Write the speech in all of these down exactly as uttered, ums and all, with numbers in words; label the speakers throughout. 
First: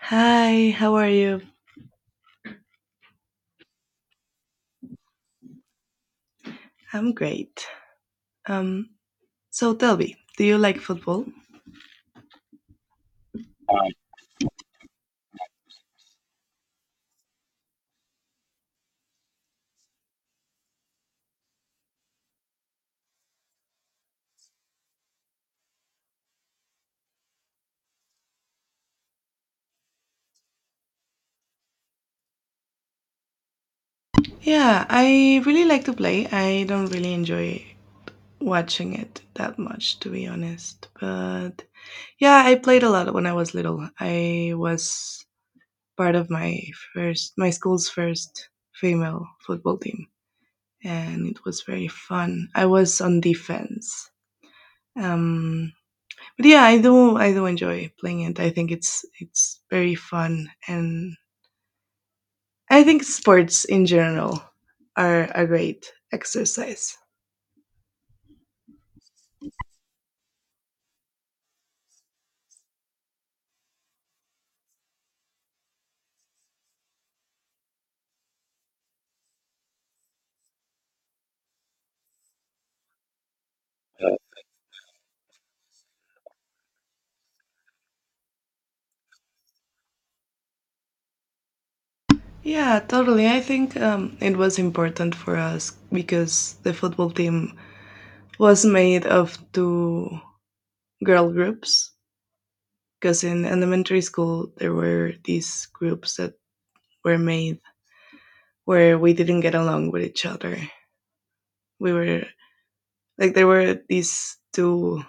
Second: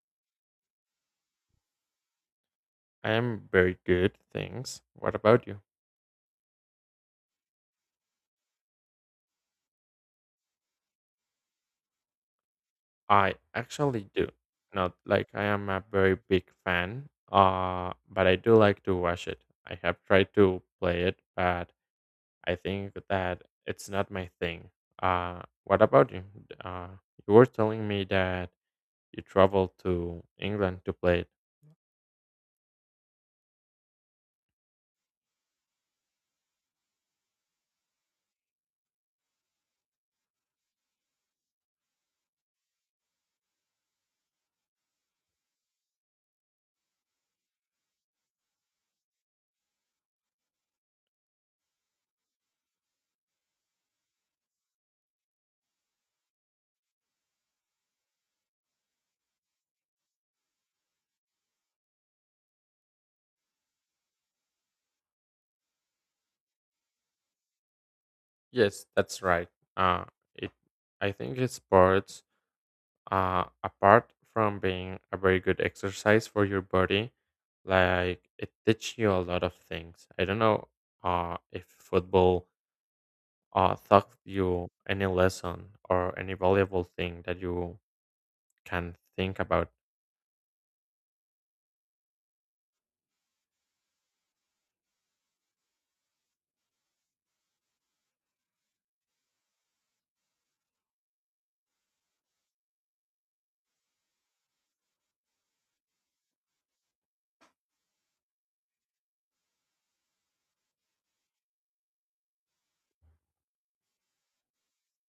Speaker 1: Hi, how are you?
Speaker 2: I am very good, thanks. What about you?
Speaker 1: I'm great. Um, so tell me, do you like football?
Speaker 2: I actually do. Not like I am a very big fan, uh, but I do like to watch it. I have tried to play it, but I think that it's not my thing. Uh, what about you? Uh, you were telling me that you traveled to England to play it.
Speaker 1: Yeah, I really like to play. I don't really enjoy watching it that much, to be honest. But yeah, I played a lot when I was little. I was part of my first, my school's first female football team, and it was very fun. I was on defense. Um, but yeah, I do, I do enjoy playing it. I think it's it's very fun, and I think sports in general are a great exercise.
Speaker 2: Yes, that's right. Uh, it. I think it's sports uh, apart from being a very good exercise for your body, like it teach you a lot of things. I don't know uh, if football uh, taught you any lesson or any valuable thing that you can think about.
Speaker 1: Yeah, totally. I think um, it was important for us because the football team was made of two girl groups. Because in elementary school, there were these groups that were made where we didn't get along with each other. We were like, there were these two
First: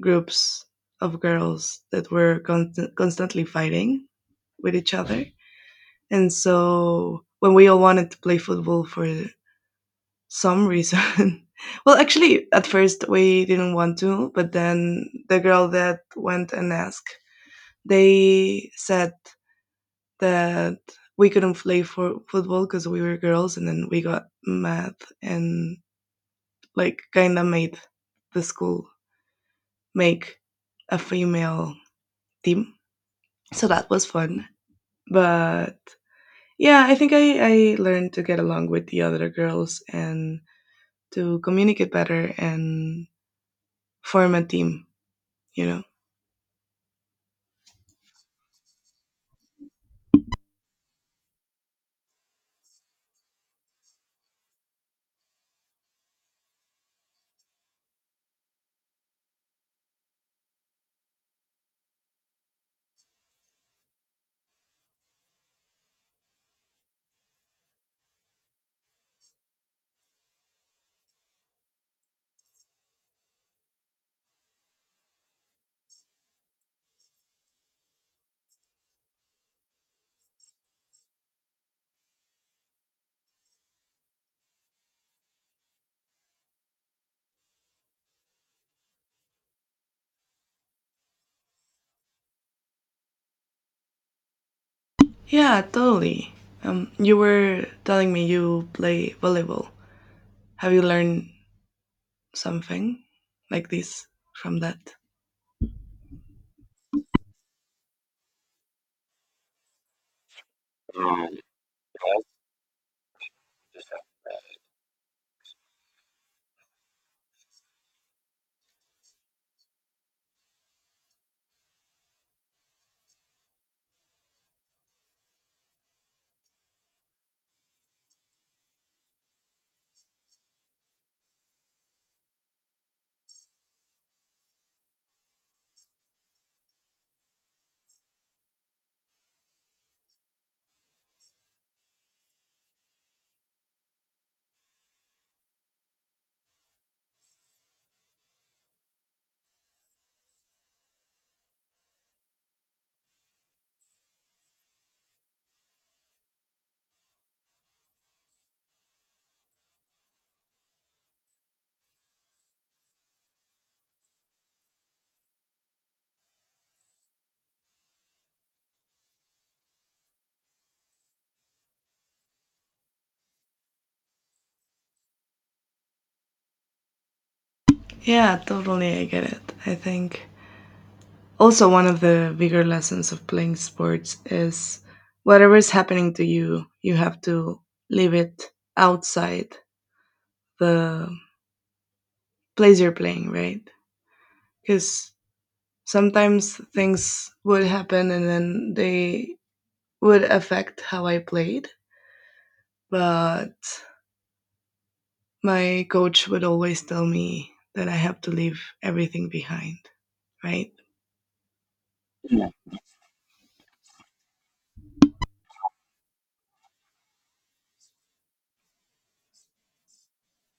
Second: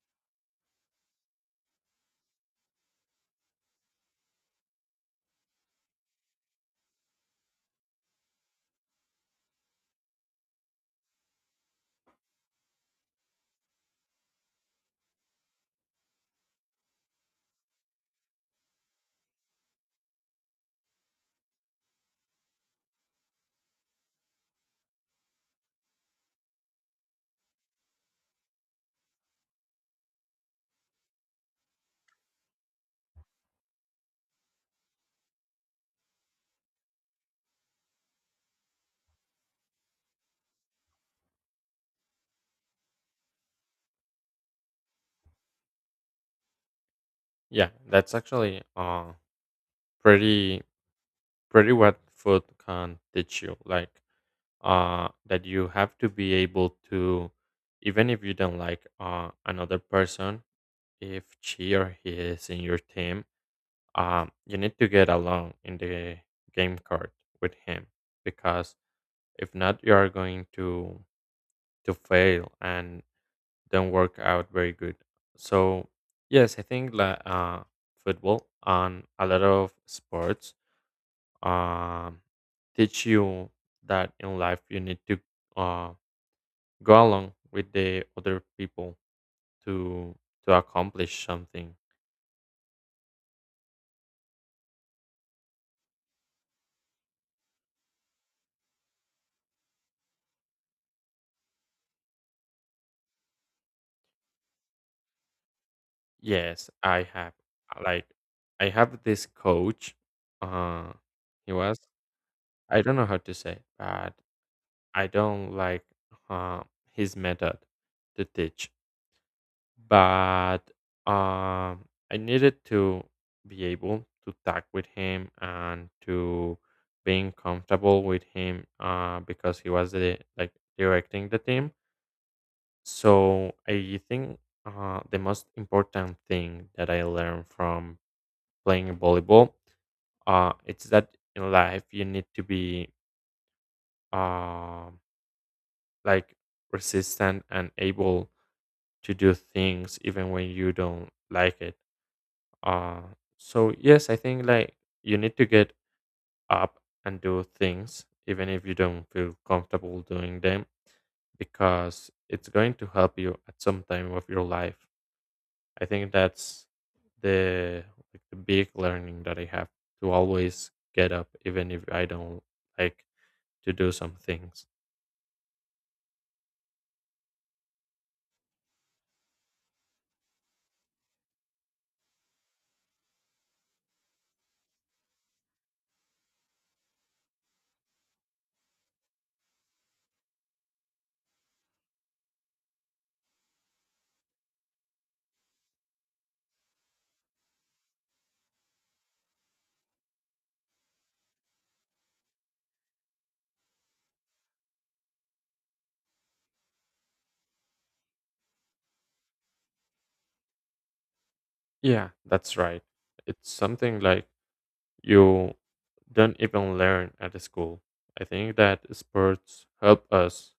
Speaker 1: groups of girls that were constant constantly fighting with each other. And so when we all wanted to play football for some reason well, actually, at first we didn't want to, but then the girl that went and asked, they said that we couldn't play for football because we were girls, and then we got mad and like kind of made the school make a female team. So that was fun. But yeah, I think I, I learned to get along with the other girls and to communicate better and form a team, you know?
Speaker 2: Yeah, that's actually uh, pretty pretty what food can teach you. Like, uh, that you have to be able to, even if you don't like uh, another person, if she or he is in your team, um, you need to get along in the game card with him, because if not, you are going to to fail and don't work out very good. So yes, I think that uh, football and a lot of sports um, teach you that in life you need to uh, go along with the other people to to accomplish something.
Speaker 1: Yeah, totally. Um, you were telling me you play volleyball. Have you learned something like this from that?
Speaker 2: Yes, I have. uh, Like, I have this coach. Uh, he was, I don't know how to say, but I don't like, uh, his method to teach. But um, I needed to be able to talk with him and to being comfortable with him, uh, because he was the, like directing the team. So I think, uh, the most important thing that I learned from playing volleyball. Uh, it's that in life you need to be, um like resistant and able to do things even when you don't like it. Uh, so yes, I think like you need to get up and do things even if you don't feel comfortable doing them, because it's going to help you at some time of your life. I think that's the like the big learning that I have, to always get up even if I don't like to do some things.
Speaker 1: Yeah, totally. I get it. I think also one of the bigger lessons of playing sports is whatever is happening to you, you have to leave it outside the place you're playing, right? Because sometimes things would happen and then they would affect how I played. But my coach would always tell me that I have to leave everything behind, right?
Speaker 2: Yeah, that's right. It's something like you don't even learn at the school. I think that sports help us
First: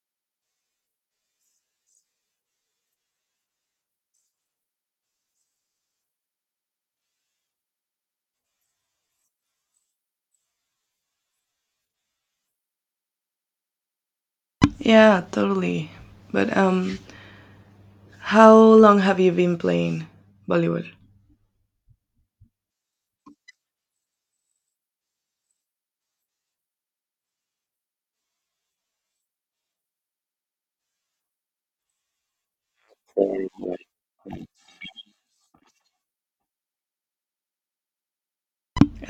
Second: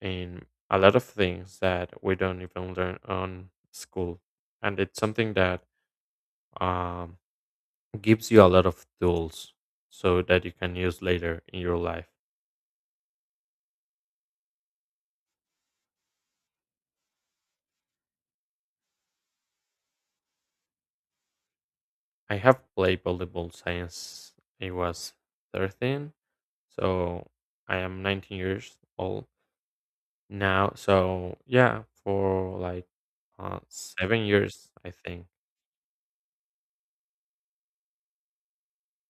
Speaker 2: in a lot of things that we don't even learn on school. And it's something that, um, gives you a lot of tools so that you can use later in your life.
Speaker 1: Yeah, totally. But um, how long have you been playing volleyball?
Speaker 2: I have played volleyball since I was thirteen. So I am nineteen years old now. So yeah, for like uh, seven years, I think.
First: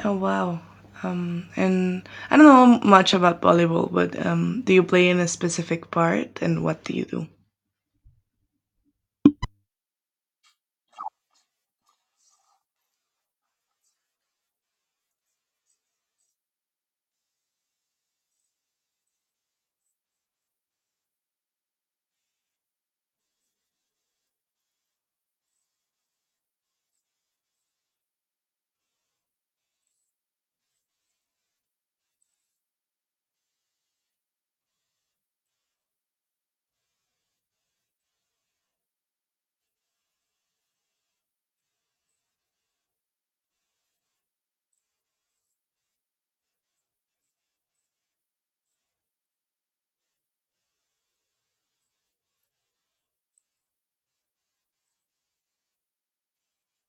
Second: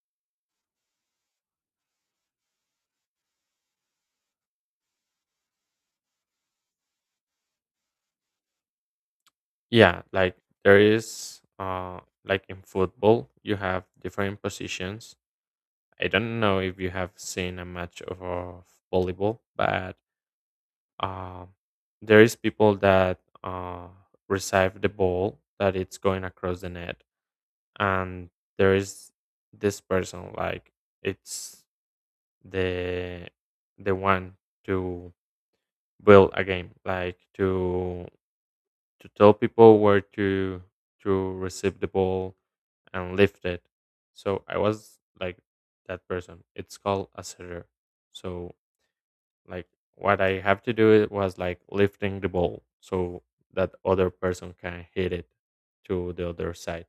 Speaker 1: Oh wow. Um, and I don't know much about volleyball, but um, do you play in a specific part, and what do you do?
Speaker 2: Yeah, like there is, uh, like in football, you have different positions. I don't know if you have seen a match of uh, volleyball, but um, there is people that uh, receive the ball that it's going across the net, and there is this person, like it's the the one to build a game, like to to tell people where to to receive the ball and lift it. So I was like That person, it's called a setter. So, like, what I have to do it was like lifting the ball, so that other person can hit it to the other side.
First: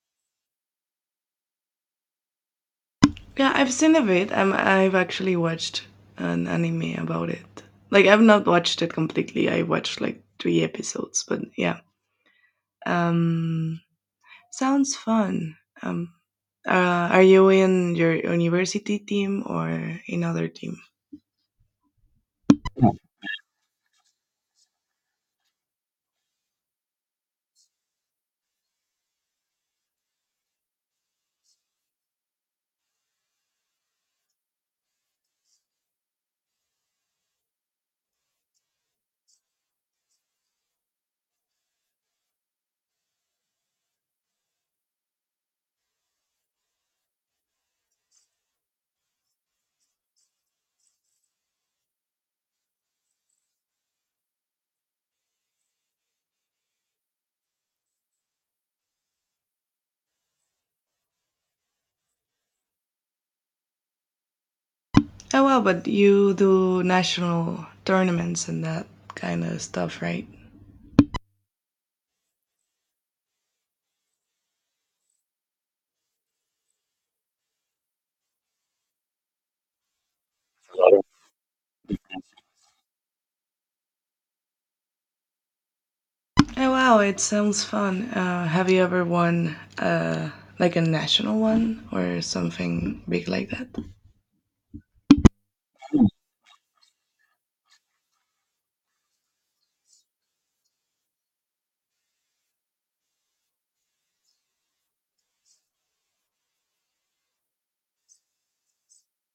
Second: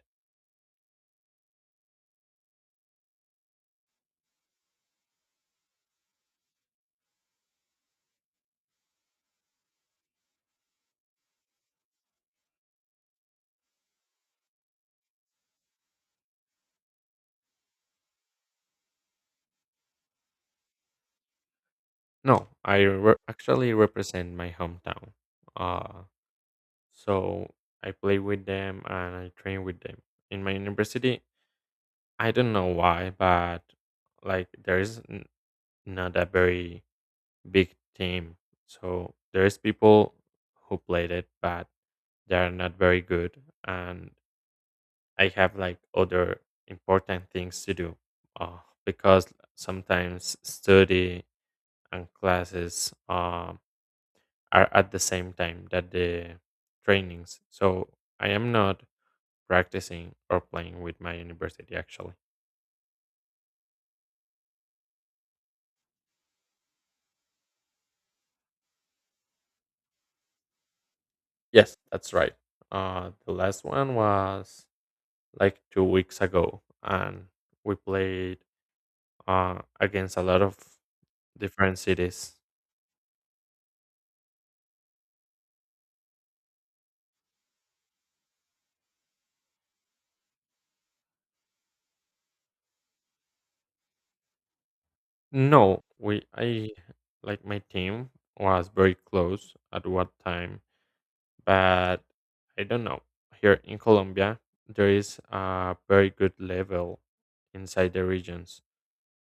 Speaker 1: Yeah, I've seen of it. Um, I've actually watched an anime about it. Like, I've not watched it completely. I watched like three episodes, but yeah. Um, sounds fun. Um, uh, are you in your university team or another team?
Speaker 2: No, I re- actually represent my hometown. Uh, so I play with them and I train with them. In my university, I don't know why, but like there is n- not a very big team. So there's people who played it, but they are not very good. And I have like other important things to do, uh, because sometimes study and classes, Um, are at the same time that the trainings. So I am not practicing or playing with my university actually.
Speaker 1: Oh well, but you do national tournaments and that kind of stuff, right?
Speaker 2: Yes, that's right. Uh, the last one was like two weeks ago, and we played uh, against a lot of different cities.
Speaker 1: Oh wow, it sounds fun. Uh, have you ever won uh, like a national one or something big like that?
Speaker 2: No, we I like my team was very close at what time, but I don't know. Here in Colombia, there is a very good level inside the regions.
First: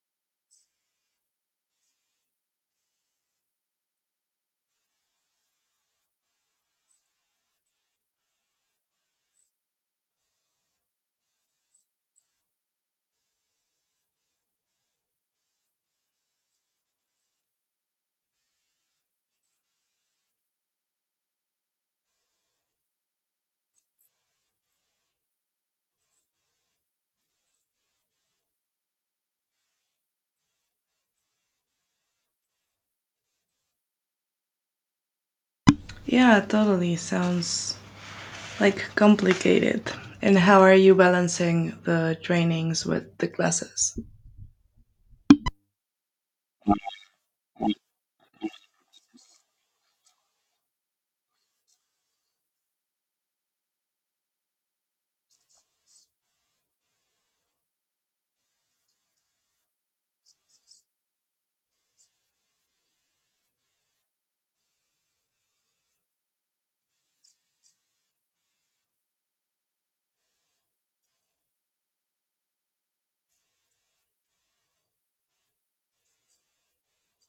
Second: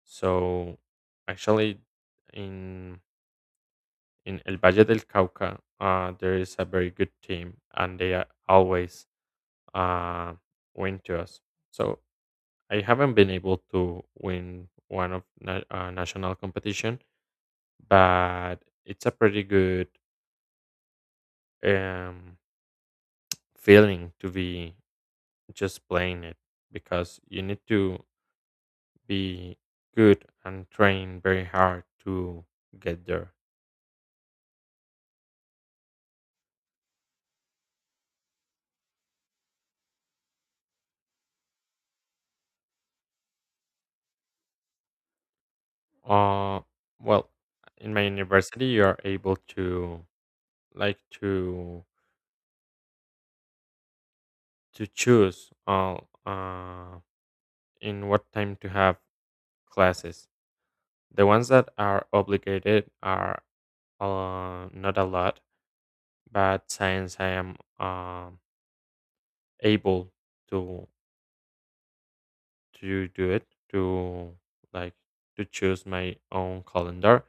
Speaker 2: So actually, in in El Valle del Cauca, uh, there is a very good team, and they are always uh, win to us. So I haven't been able to win one of na- uh, national competition, but it's a pretty good, um, feeling to be just playing it, because you need to be good and train very hard to get there.
Speaker 1: Yeah, totally. Sounds like complicated. And how are you balancing the trainings with the classes?
Speaker 2: Uh, well, in my university, you are able to like to to choose, uh, uh, in what time to have classes. The ones that are obligated are, uh, not a lot, but since I am um able to to do it, to like to choose my own calendar.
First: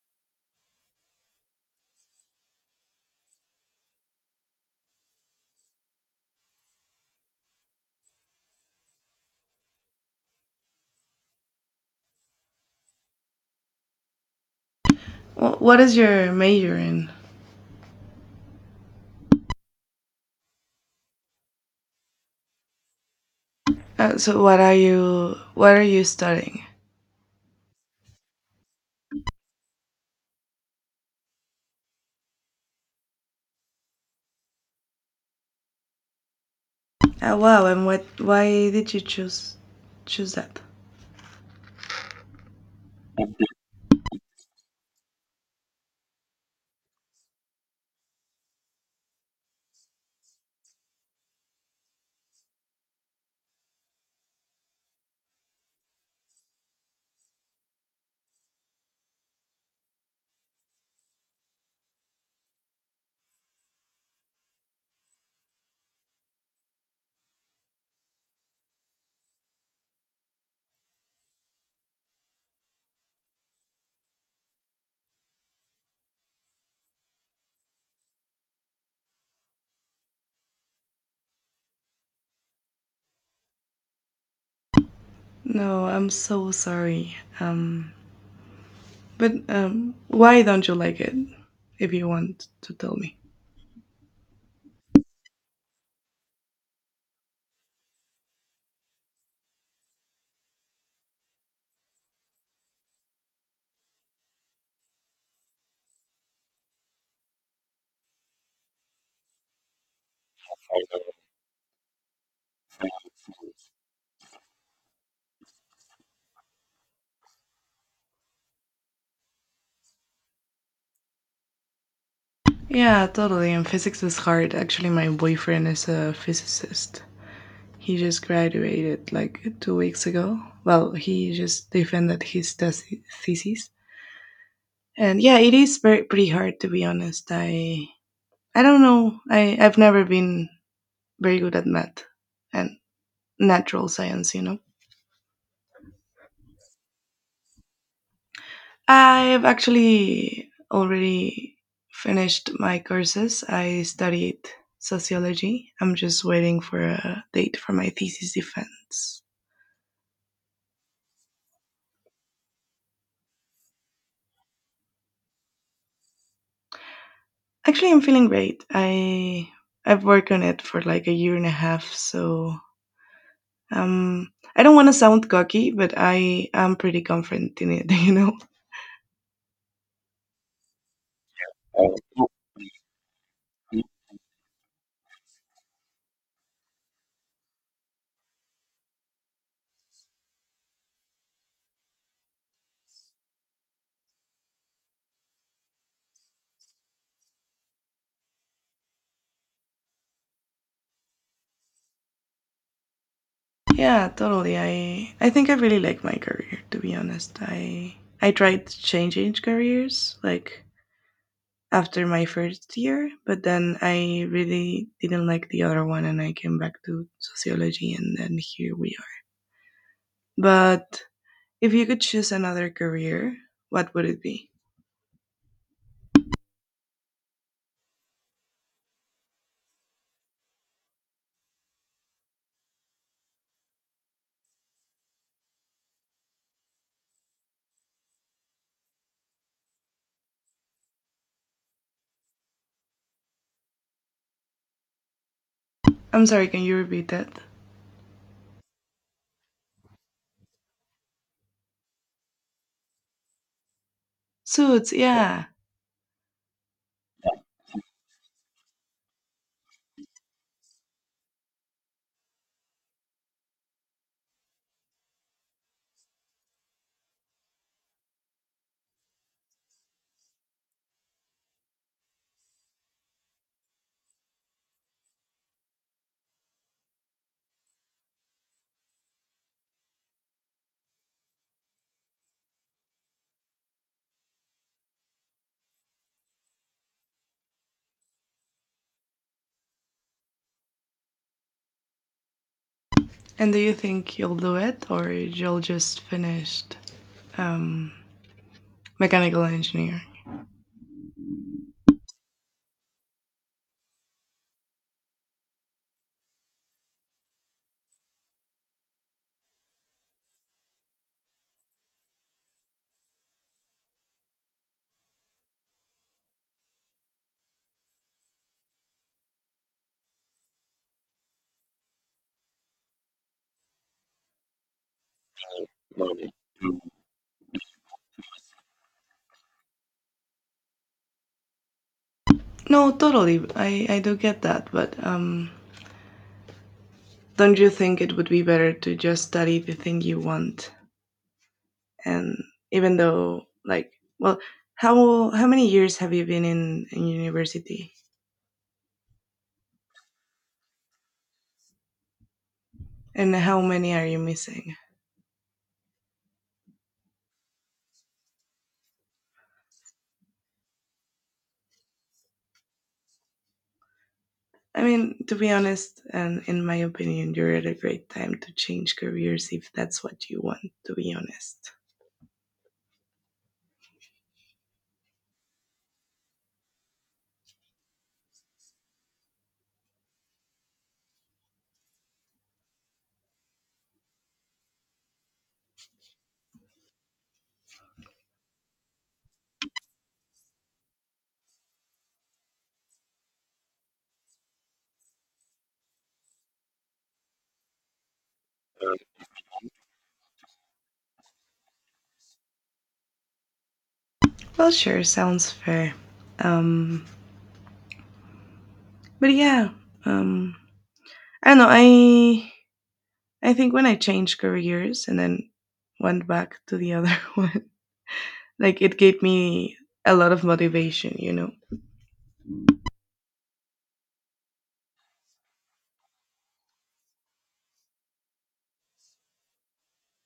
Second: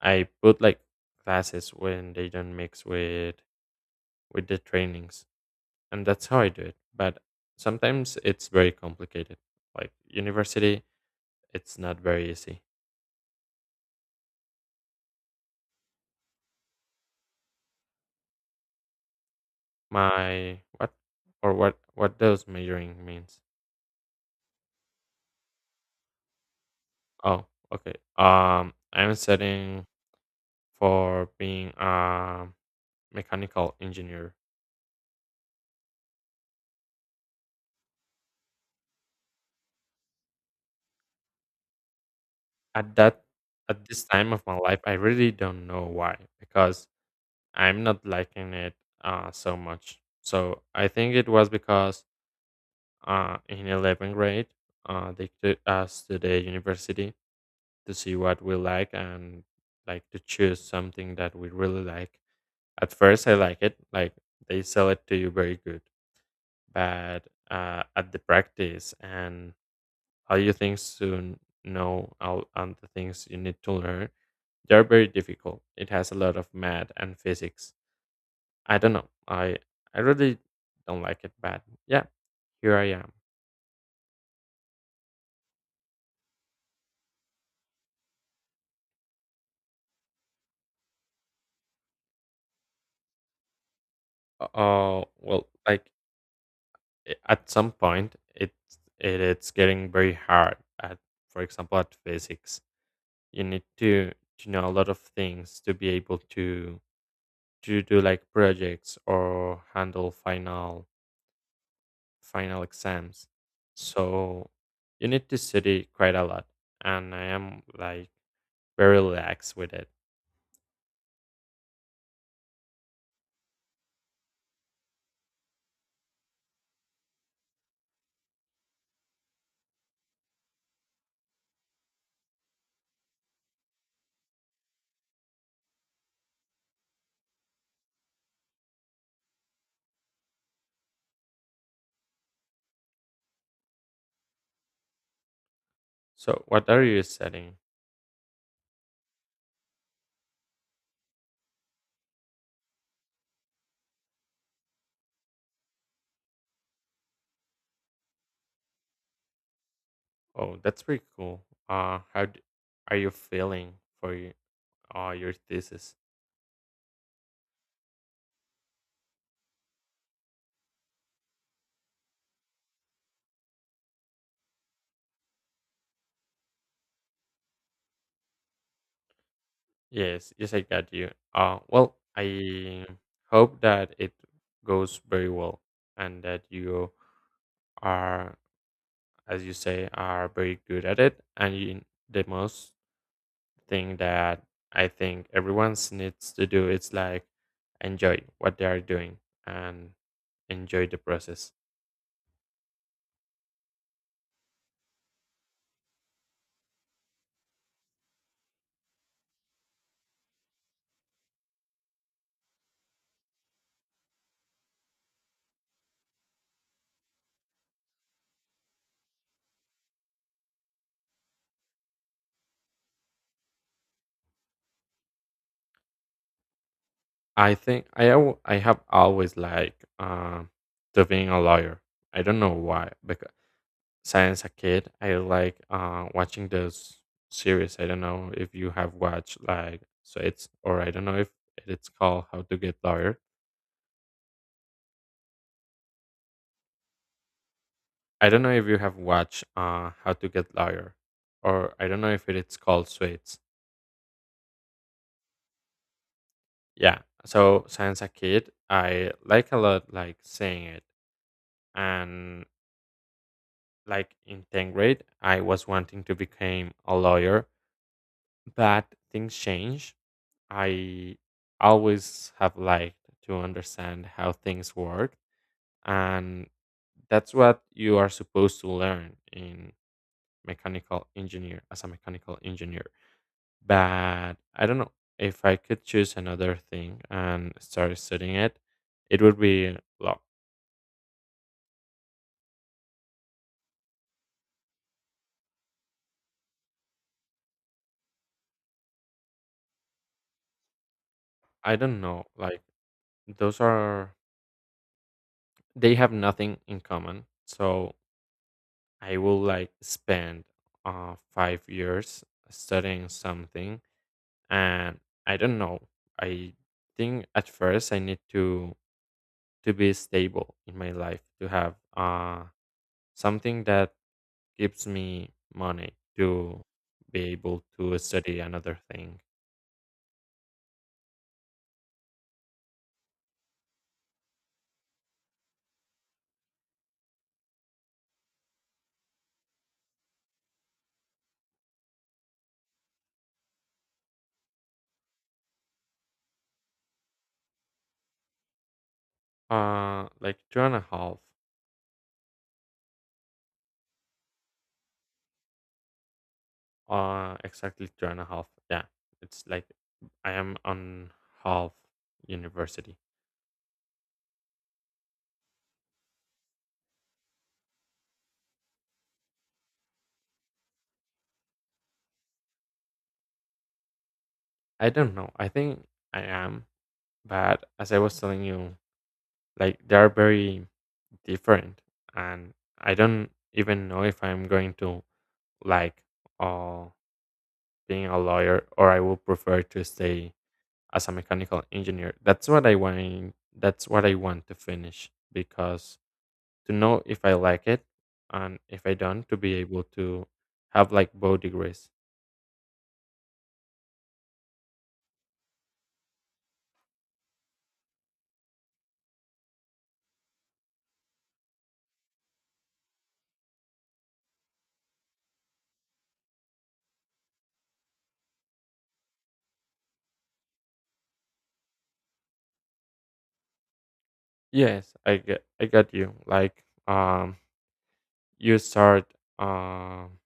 Speaker 2: I put like classes when they don't mix with with the trainings, and that's how I do it. But sometimes it's very complicated. Like university, it's not very easy.
Speaker 1: Wh- What is your major in?
Speaker 2: My what? Or what what does majoring means?
Speaker 1: Uh, so what are you what are you studying?
Speaker 2: Oh, okay. Um, I'm studying for being a mechanical engineer.
Speaker 1: Uh, wow, and what why did you choose choose that?
Speaker 2: at that at this time of my life, I really don't know why, because I'm not liking it uh, so much. So I think it was because, uh, in eleventh grade, uh, they took us to the university to see what we like, and like to choose something that we really like. At first I like it, like they sell it to you very good. But, uh, at the practice and all you things to know all and the things you need to learn, they're very difficult. It has a lot of math and physics. I don't know. I I really don't like it, but yeah, here I am.
Speaker 1: No, I'm so sorry. Um, but um, why don't you like it? If you want to tell me.
Speaker 2: Oh well, like, i- at some point, it's it, it's getting very hard. At, for example, at physics, you need to to know a lot of things to be able to to do like projects or handle final final exams. So you need to study quite a lot, and I am like very relaxed with it.
Speaker 1: Yeah, totally. And physics is hard. Actually, my boyfriend is a physicist. He just graduated like two weeks ago. Well, he just defended his thes- thesis, and yeah, it is very pretty hard, to be honest. I I don't know. I I've never been very good at math and natural science, you know.
Speaker 2: So, what are you setting?
Speaker 1: I've actually already finished my courses. I studied sociology. I'm just waiting for a date for my thesis defense.
Speaker 2: Oh, that's pretty cool. Uh, how d- are you feeling for y- uh, your thesis?
Speaker 1: Actually, I'm feeling great. I I've worked on it for like a year and a half, so um, I don't want to sound cocky, but I am pretty confident in it. You know?
Speaker 2: Yes, yes, I got you. Uh,
Speaker 1: Oh.
Speaker 2: well, I hope that it goes very well, and that you are, as you say, are very good at it. And you, the most thing that I think everyone's needs to do is like enjoy what they are doing and enjoy the process.
Speaker 1: Yeah, totally. I I think I really like my career. To be honest, I I tried changing careers like after my first year, but then I really didn't like the other one, and I came back to sociology, and then here we are. But if you could choose another career, what would it be?
Speaker 2: I think I al- I have always liked um to being a lawyer. I don't know why. Because since a kid, I like uh, watching those series. I don't know if you have watched like Suits, or I don't know if it's called How to Get Lawyer.
Speaker 1: I'm sorry, can you repeat that?
Speaker 2: I don't know if you have watched uh, How to Get Lawyer, or I don't know if it's called Suits.
Speaker 1: Suits, yeah.
Speaker 2: Yeah. So since a kid, I like a lot like seeing it, and like in tenth grade I was wanting to become a lawyer. But things change. I always have liked to understand how things work, and that's what you are supposed to learn in mechanical engineer as a mechanical engineer. But I don't know, if I could choose another thing and start studying it, it would be law.
Speaker 1: And do you think you'll do it or you'll just finish um, mechanical engineering?
Speaker 2: I don't know, like those are, they have nothing in common. So I will like spend uh, five years studying something, and I don't know. I think at first I need to to be stable in my life to have uh something that gives me money
Speaker 1: Money.
Speaker 2: to
Speaker 1: Mm.
Speaker 2: be able to study another thing.
Speaker 1: No, totally. I, I do get that, but um, don't you think it would be better to just study the thing you want? And even though, like, well, how how many years have you been in, in university,
Speaker 2: Uh, like two and a half.
Speaker 1: and how many are you missing?
Speaker 2: Uh, exactly two and a half. Yeah, it's like I am on half university.
Speaker 1: I mean, to be honest, and in my opinion, you're at a great time to change careers if that's what you want, to be honest.
Speaker 2: I don't know. I think I am. But as I was telling you, like they are very different, and I don't even know if I'm going to like, uh, being a lawyer, or I would prefer to stay as a mechanical engineer. That's what I want. That's what I want to finish, because to know if I like it, and if I don't, to be able to have like both degrees.
Speaker 1: Well, sure, sounds fair. Um, but yeah, um, I don't know. I I think when I changed careers and then went back to the other one, like it gave me a lot of motivation, you know.
Speaker 2: Yes, I get, I got you. Like, um, you start, um.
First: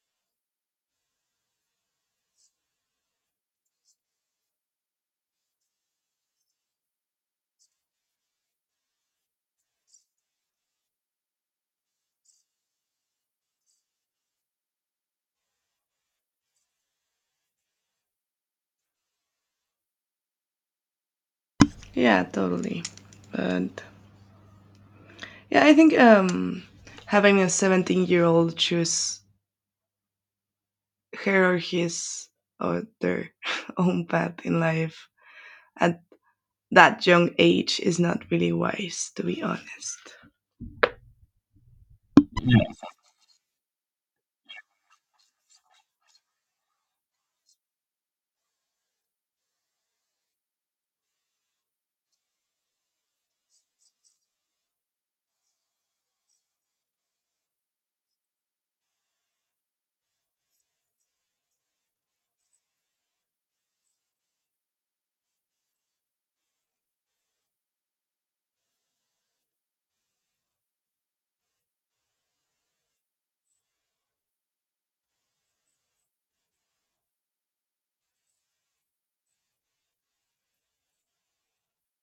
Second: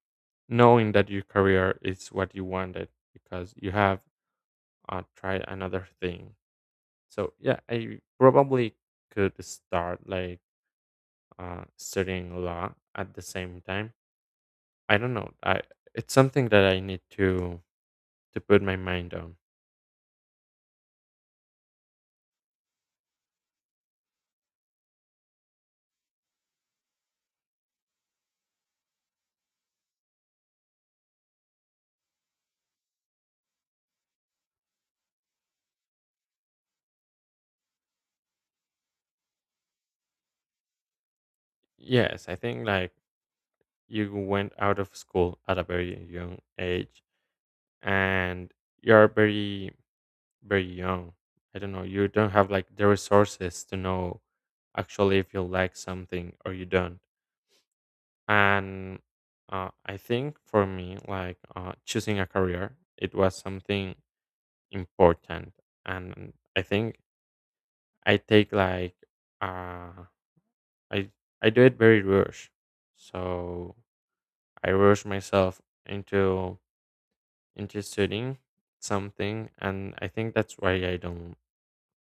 Speaker 2: knowing that your career is what you wanted, because you have uh, tried another thing. So yeah, I probably could start like, uh, studying law at the same time. I don't know. I it's something that I need to to put my mind on.
Speaker 1: Yeah, totally. But yeah, I think um, having a seventeen year old choose her or his or their own path in life at that young age is not really wise, to be honest.
Speaker 2: Yes, I think like you went out of school at a very young age, and you're very very young. I don't know. You don't have like the resources to know actually if you like something or you don't. And uh, I think for me, like, uh, choosing a career, it was something important. And I think I take like, uh, I I do it very rush. So I rush myself into into studying something, and I think that's why I don't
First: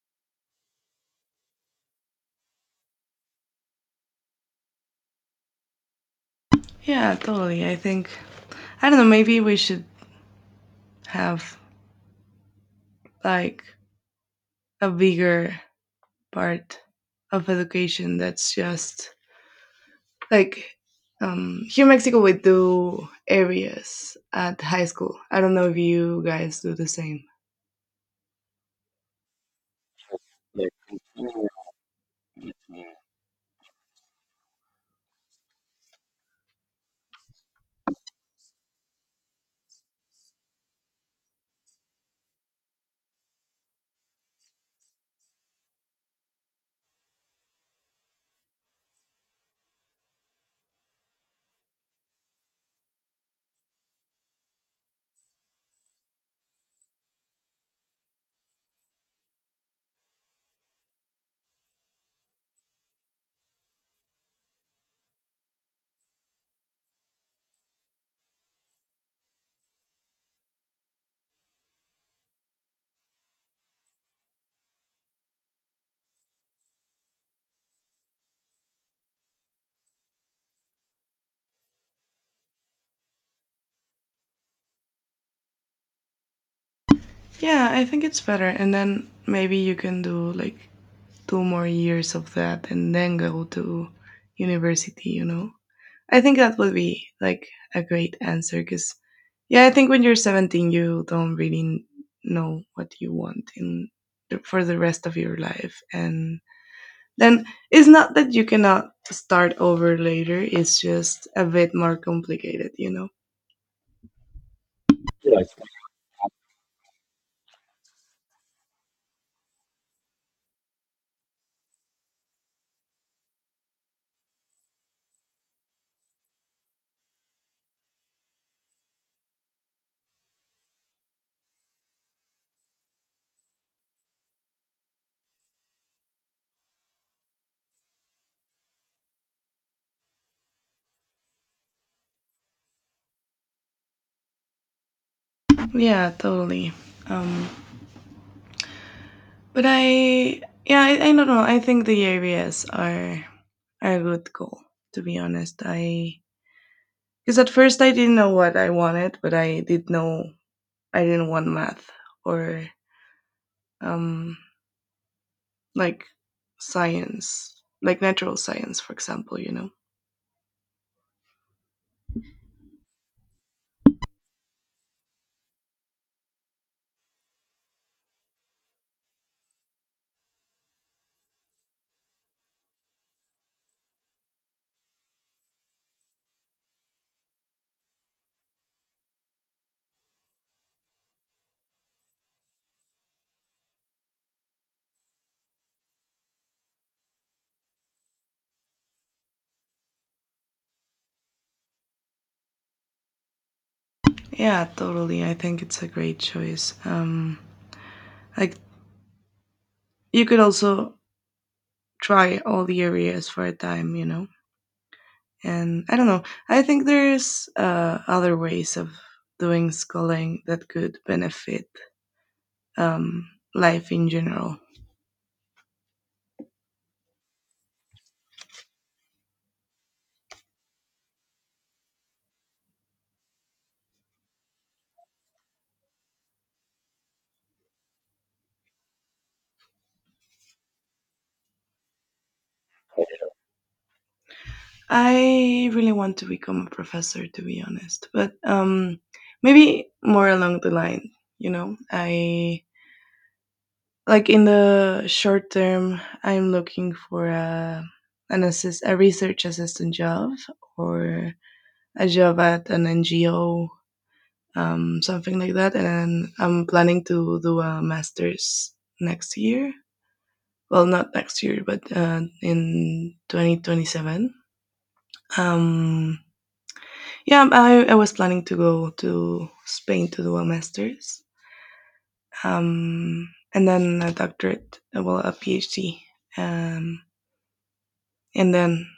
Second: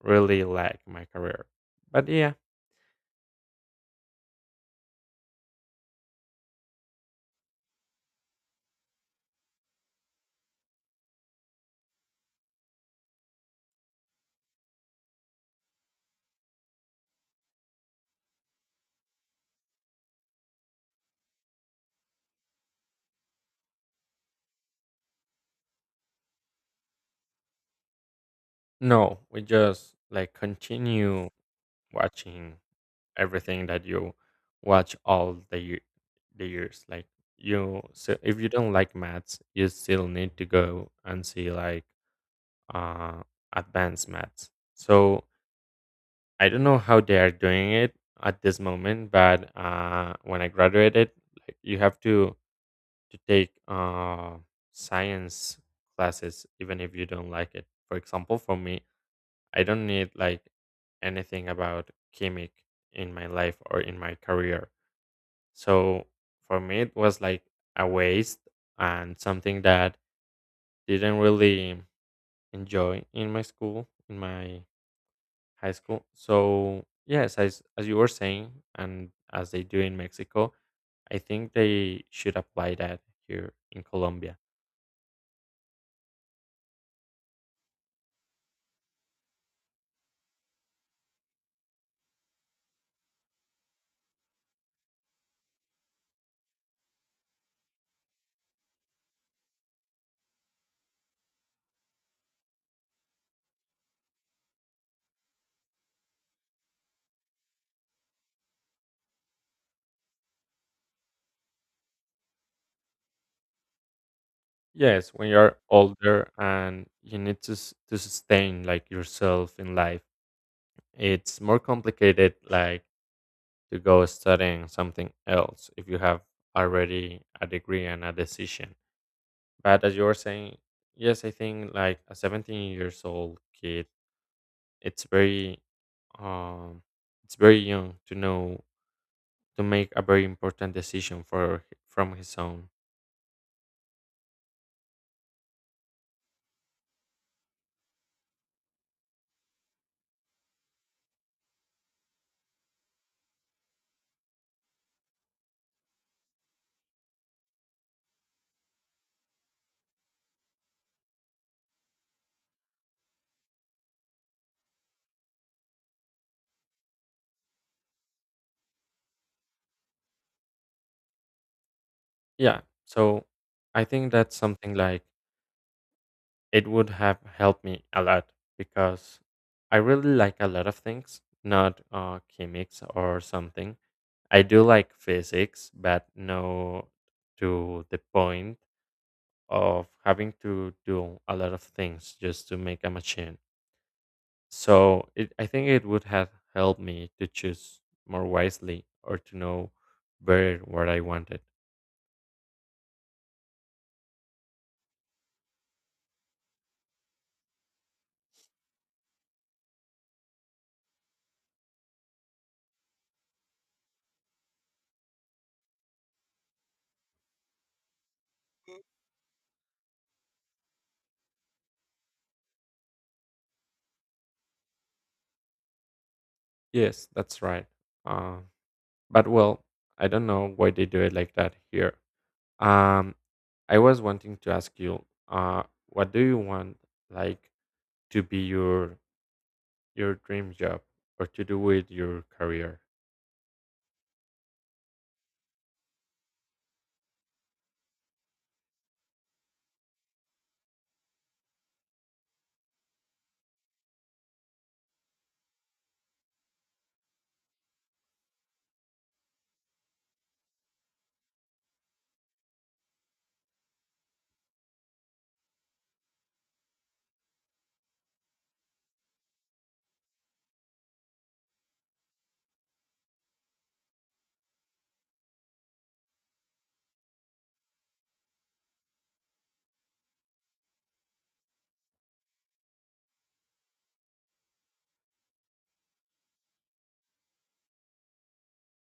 Speaker 2: really like my career. But yeah,
Speaker 1: Yeah, totally. I think, I don't know, maybe we should have like a bigger part of education that's just like um, here in Mexico, we do areas at high school. I don't know if you guys do the same.
Speaker 2: no, we just like continue watching everything that you watch all the ye- the years. Like you, so if you don't like maths, you still need to go and see like uh advanced maths. So I don't know how they are doing it at this moment, but uh when I graduated, like you have to to take uh science classes even if you don't like it. For example, for me, I don't need like anything about gimmick in my life or in my career. So for me, it was like a waste and something that didn't really enjoy in my school, in my high school. So yes, as as you were saying, and as they do in Mexico, I think they should apply that here in Colombia.
Speaker 1: Yeah, I think it's better. And then maybe you can do like two more years of that and then go to university, you know? I think that would be like a great answer because, yeah, I think when you're seventeen, you don't really know what you want in for the rest of your life. And then it's not that you cannot start over later, it's just a bit more complicated, you know?
Speaker 2: Yes, when
Speaker 1: Right.
Speaker 2: you're older and you need to s- to sustain like yourself in life, it's more complicated, like to go studying something else if you have already a degree and a decision. But as you were saying, yes, I think like a seventeen years old kid, it's very um it's very young to know, to make a very important decision for from his own.
Speaker 1: Yeah, totally. Um, but I, yeah, I, I don't know. I think the areas are I would go, to be honest. I because at first I didn't know what I wanted, but I did know I didn't want math or um like science, like natural science, for example, you know.
Speaker 2: Yeah, so I think that's something like it would have helped me a lot, because I really like a lot of things, not uh, chemics or something. I do like physics, but no, to the point of having to do a lot of things just to make a machine. So it, I think it would have helped me to choose more wisely or to know better what I wanted.
Speaker 1: Yeah, totally. I think it's a great choice. Um like you could also try all the areas for a time, you know. And I don't know. I think there's uh other ways of doing schooling that could benefit um life in general.
Speaker 2: Yes, that's right. Uh, but well, I don't know why they do it like that here. Um, I was wanting to ask you, uh, what do you want like to be your your dream job or to do with your career?
Speaker 1: I really want to become a professor, to be honest, but um, maybe more along the line. You know, I like in the short term, I'm looking for a an assist, a research assistant job or a job at an N G O, um, something like that, and then I'm planning to do a master's next year. Well, not next year, but uh, in twenty twenty-seven. Um, Yeah, I, I was planning to go to Spain to do a master's, um, and then a doctorate, uh, well, a PhD, um, and then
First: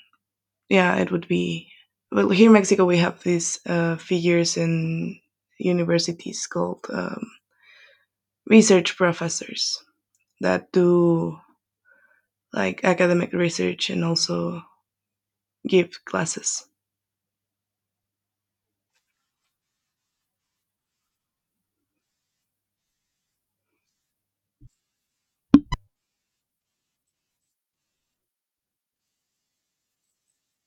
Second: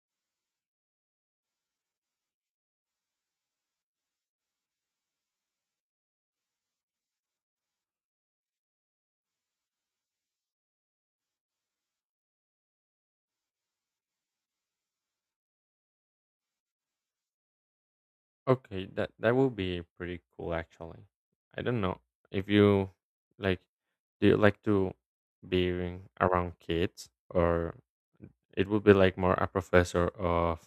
Speaker 1: yeah, it would be. Well, here in Mexico, we have these uh, figures in universities called um, research professors that do like academic research and also give classes.
Speaker 2: Okay, that that will be pretty cool actually. I don't know if you like, do you like to be around kids, or it would be like more a professor of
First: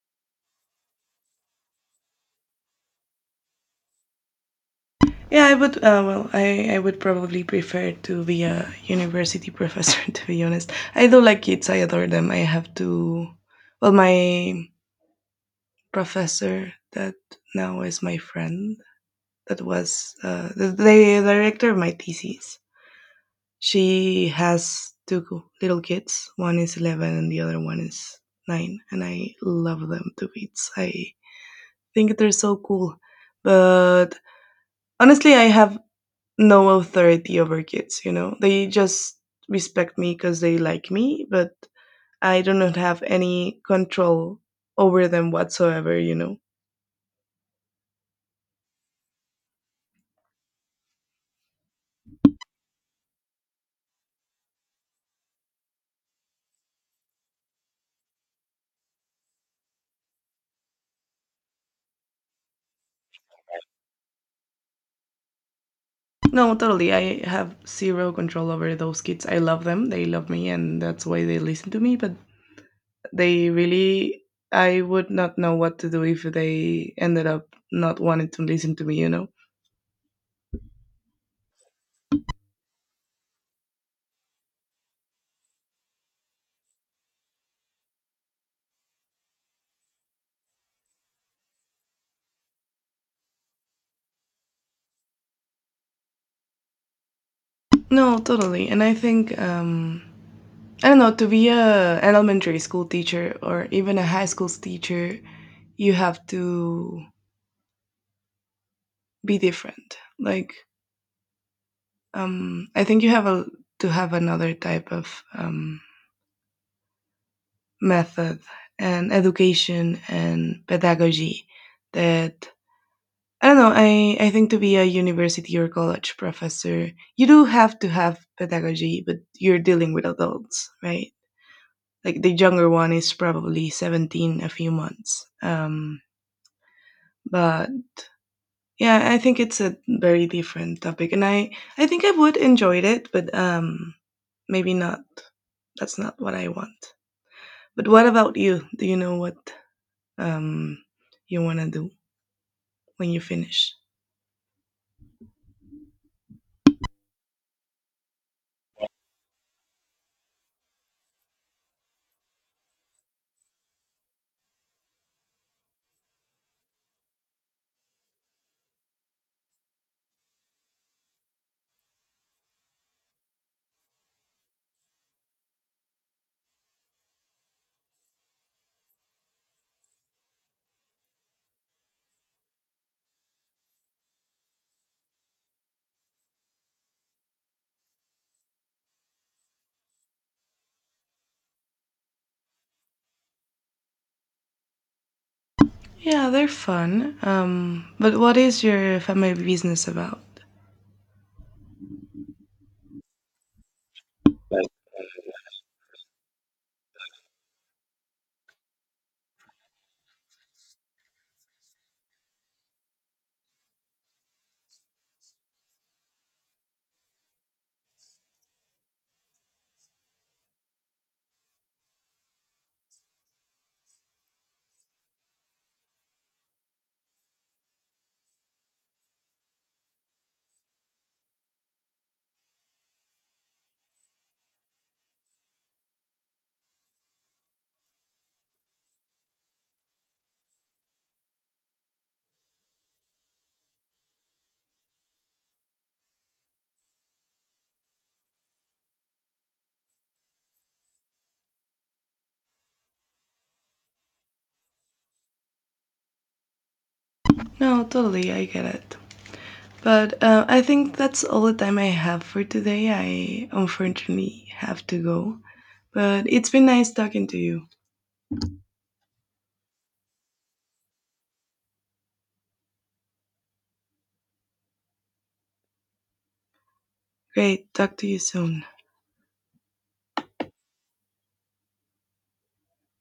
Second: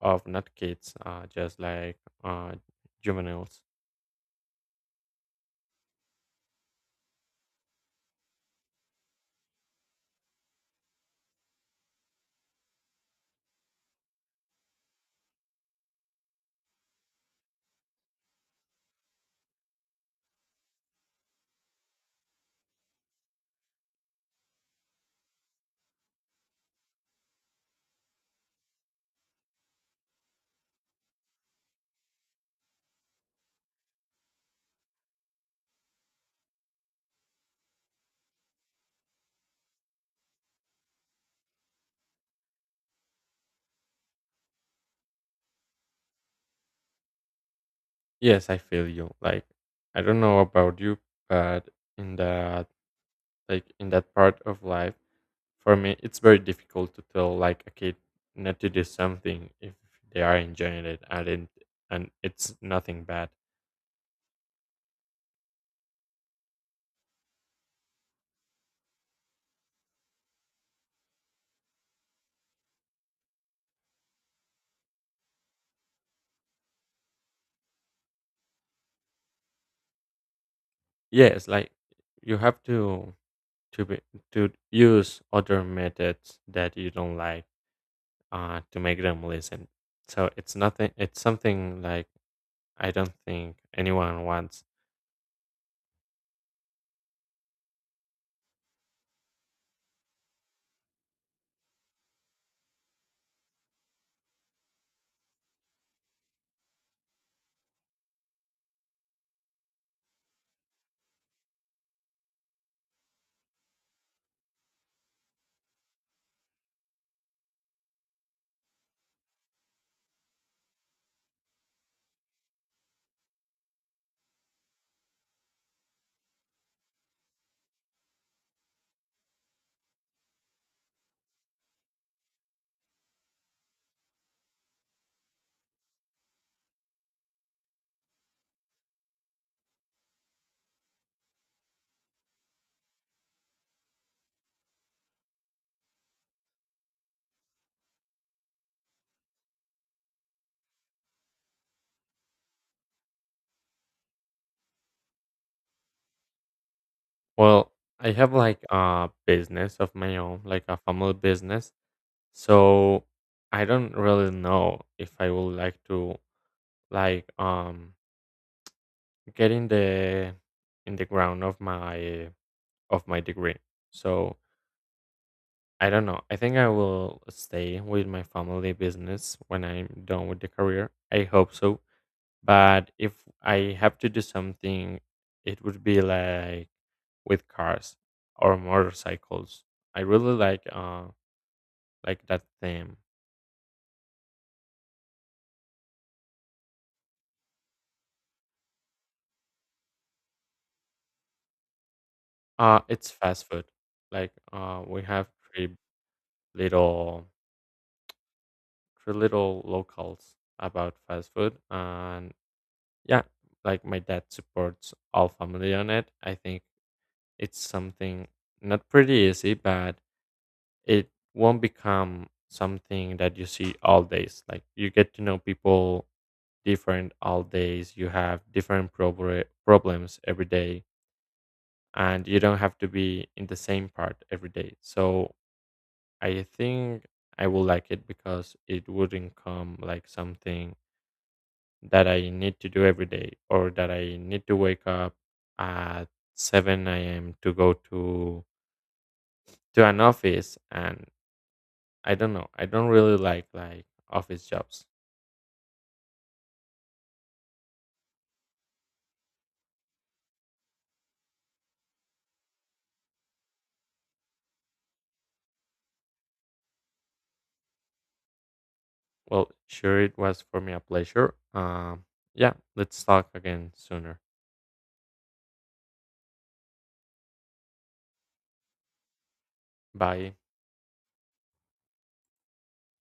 Speaker 2: of not kids, uh, just like uh juveniles.
Speaker 1: Yeah, I would. Uh, well, I, I would probably prefer to be a university professor. To be honest, I do like kids. I adore them. I have to. Well, my professor that now is my friend. That was uh, the, the director of my thesis. She has two little kids. One is eleven, and the other one is nine. And I love them to bits. I think they're so cool. But honestly, I have no authority over kids, you know. They just respect me because they like me, but I do not have any control over them whatsoever, you know.
Speaker 2: Yes, I feel you. Like I don't know about you, but in that, like in that part of life, for me it's very difficult to tell like a kid not to do something if they are enjoying it and it, and it's nothing bad.
Speaker 1: No, totally, I have zero control over those kids. I love them, they love me, and that's why they listen to me. But they really I would not know what to do if they ended up not wanting to listen to me, you know.
Speaker 2: Yes, like you have to to be, to use other methods that you don't like uh to make them listen. So it's nothing, it's something like I don't think anyone wants.
Speaker 1: No, totally. And I think um I don't know, to be a, an elementary school teacher or even a high school teacher, you have to be different. Like um, I think you have a, to have another type of um, method and education and pedagogy that I don't know. I, I think to be a university or college professor, you do have to have pedagogy, but you're dealing with adults, right? Like the younger one is probably seventeen, a few months. Um, but yeah, I think it's a very different topic, and I I think I would enjoyed it, but um, maybe not. That's not what I want. But what about you? Do you know what um you want to do when you finish?
Speaker 2: Well, I have like a business of my own, like a family business. So I don't really know if I would like to, like um get in the in the ground of my of my degree. So I don't know. I think I will stay with my family business when I'm done with the career. I hope so. But if I have to do something, it would be like with cars or motorcycles. I really like uh like that theme.
Speaker 1: Yeah, they're fun. Um, but what is your family business about?
Speaker 2: Uh it's fast food. Like uh we have three little three little locals about fast food and yeah, like my dad supports all family on it. I think it's something not pretty easy, but it won't become something that you see all days. Like you get to know people different all days. You have different probre- problems every day, and you don't have to be in the same part every day. So I think I will like it because it wouldn't come like something that I need to do every day or that I need to wake up at seven a m to go to to an office and I don't know. I don't really like like office jobs.
Speaker 1: No, totally, I get it. But uh, I think that's all the time I have for today. I unfortunately have to go. But it's been nice talking to you.
Speaker 2: Well, sure it was for me a pleasure. Um yeah, let's talk again sooner.
Speaker 1: Great, talk to you soon.
Speaker 2: Bye.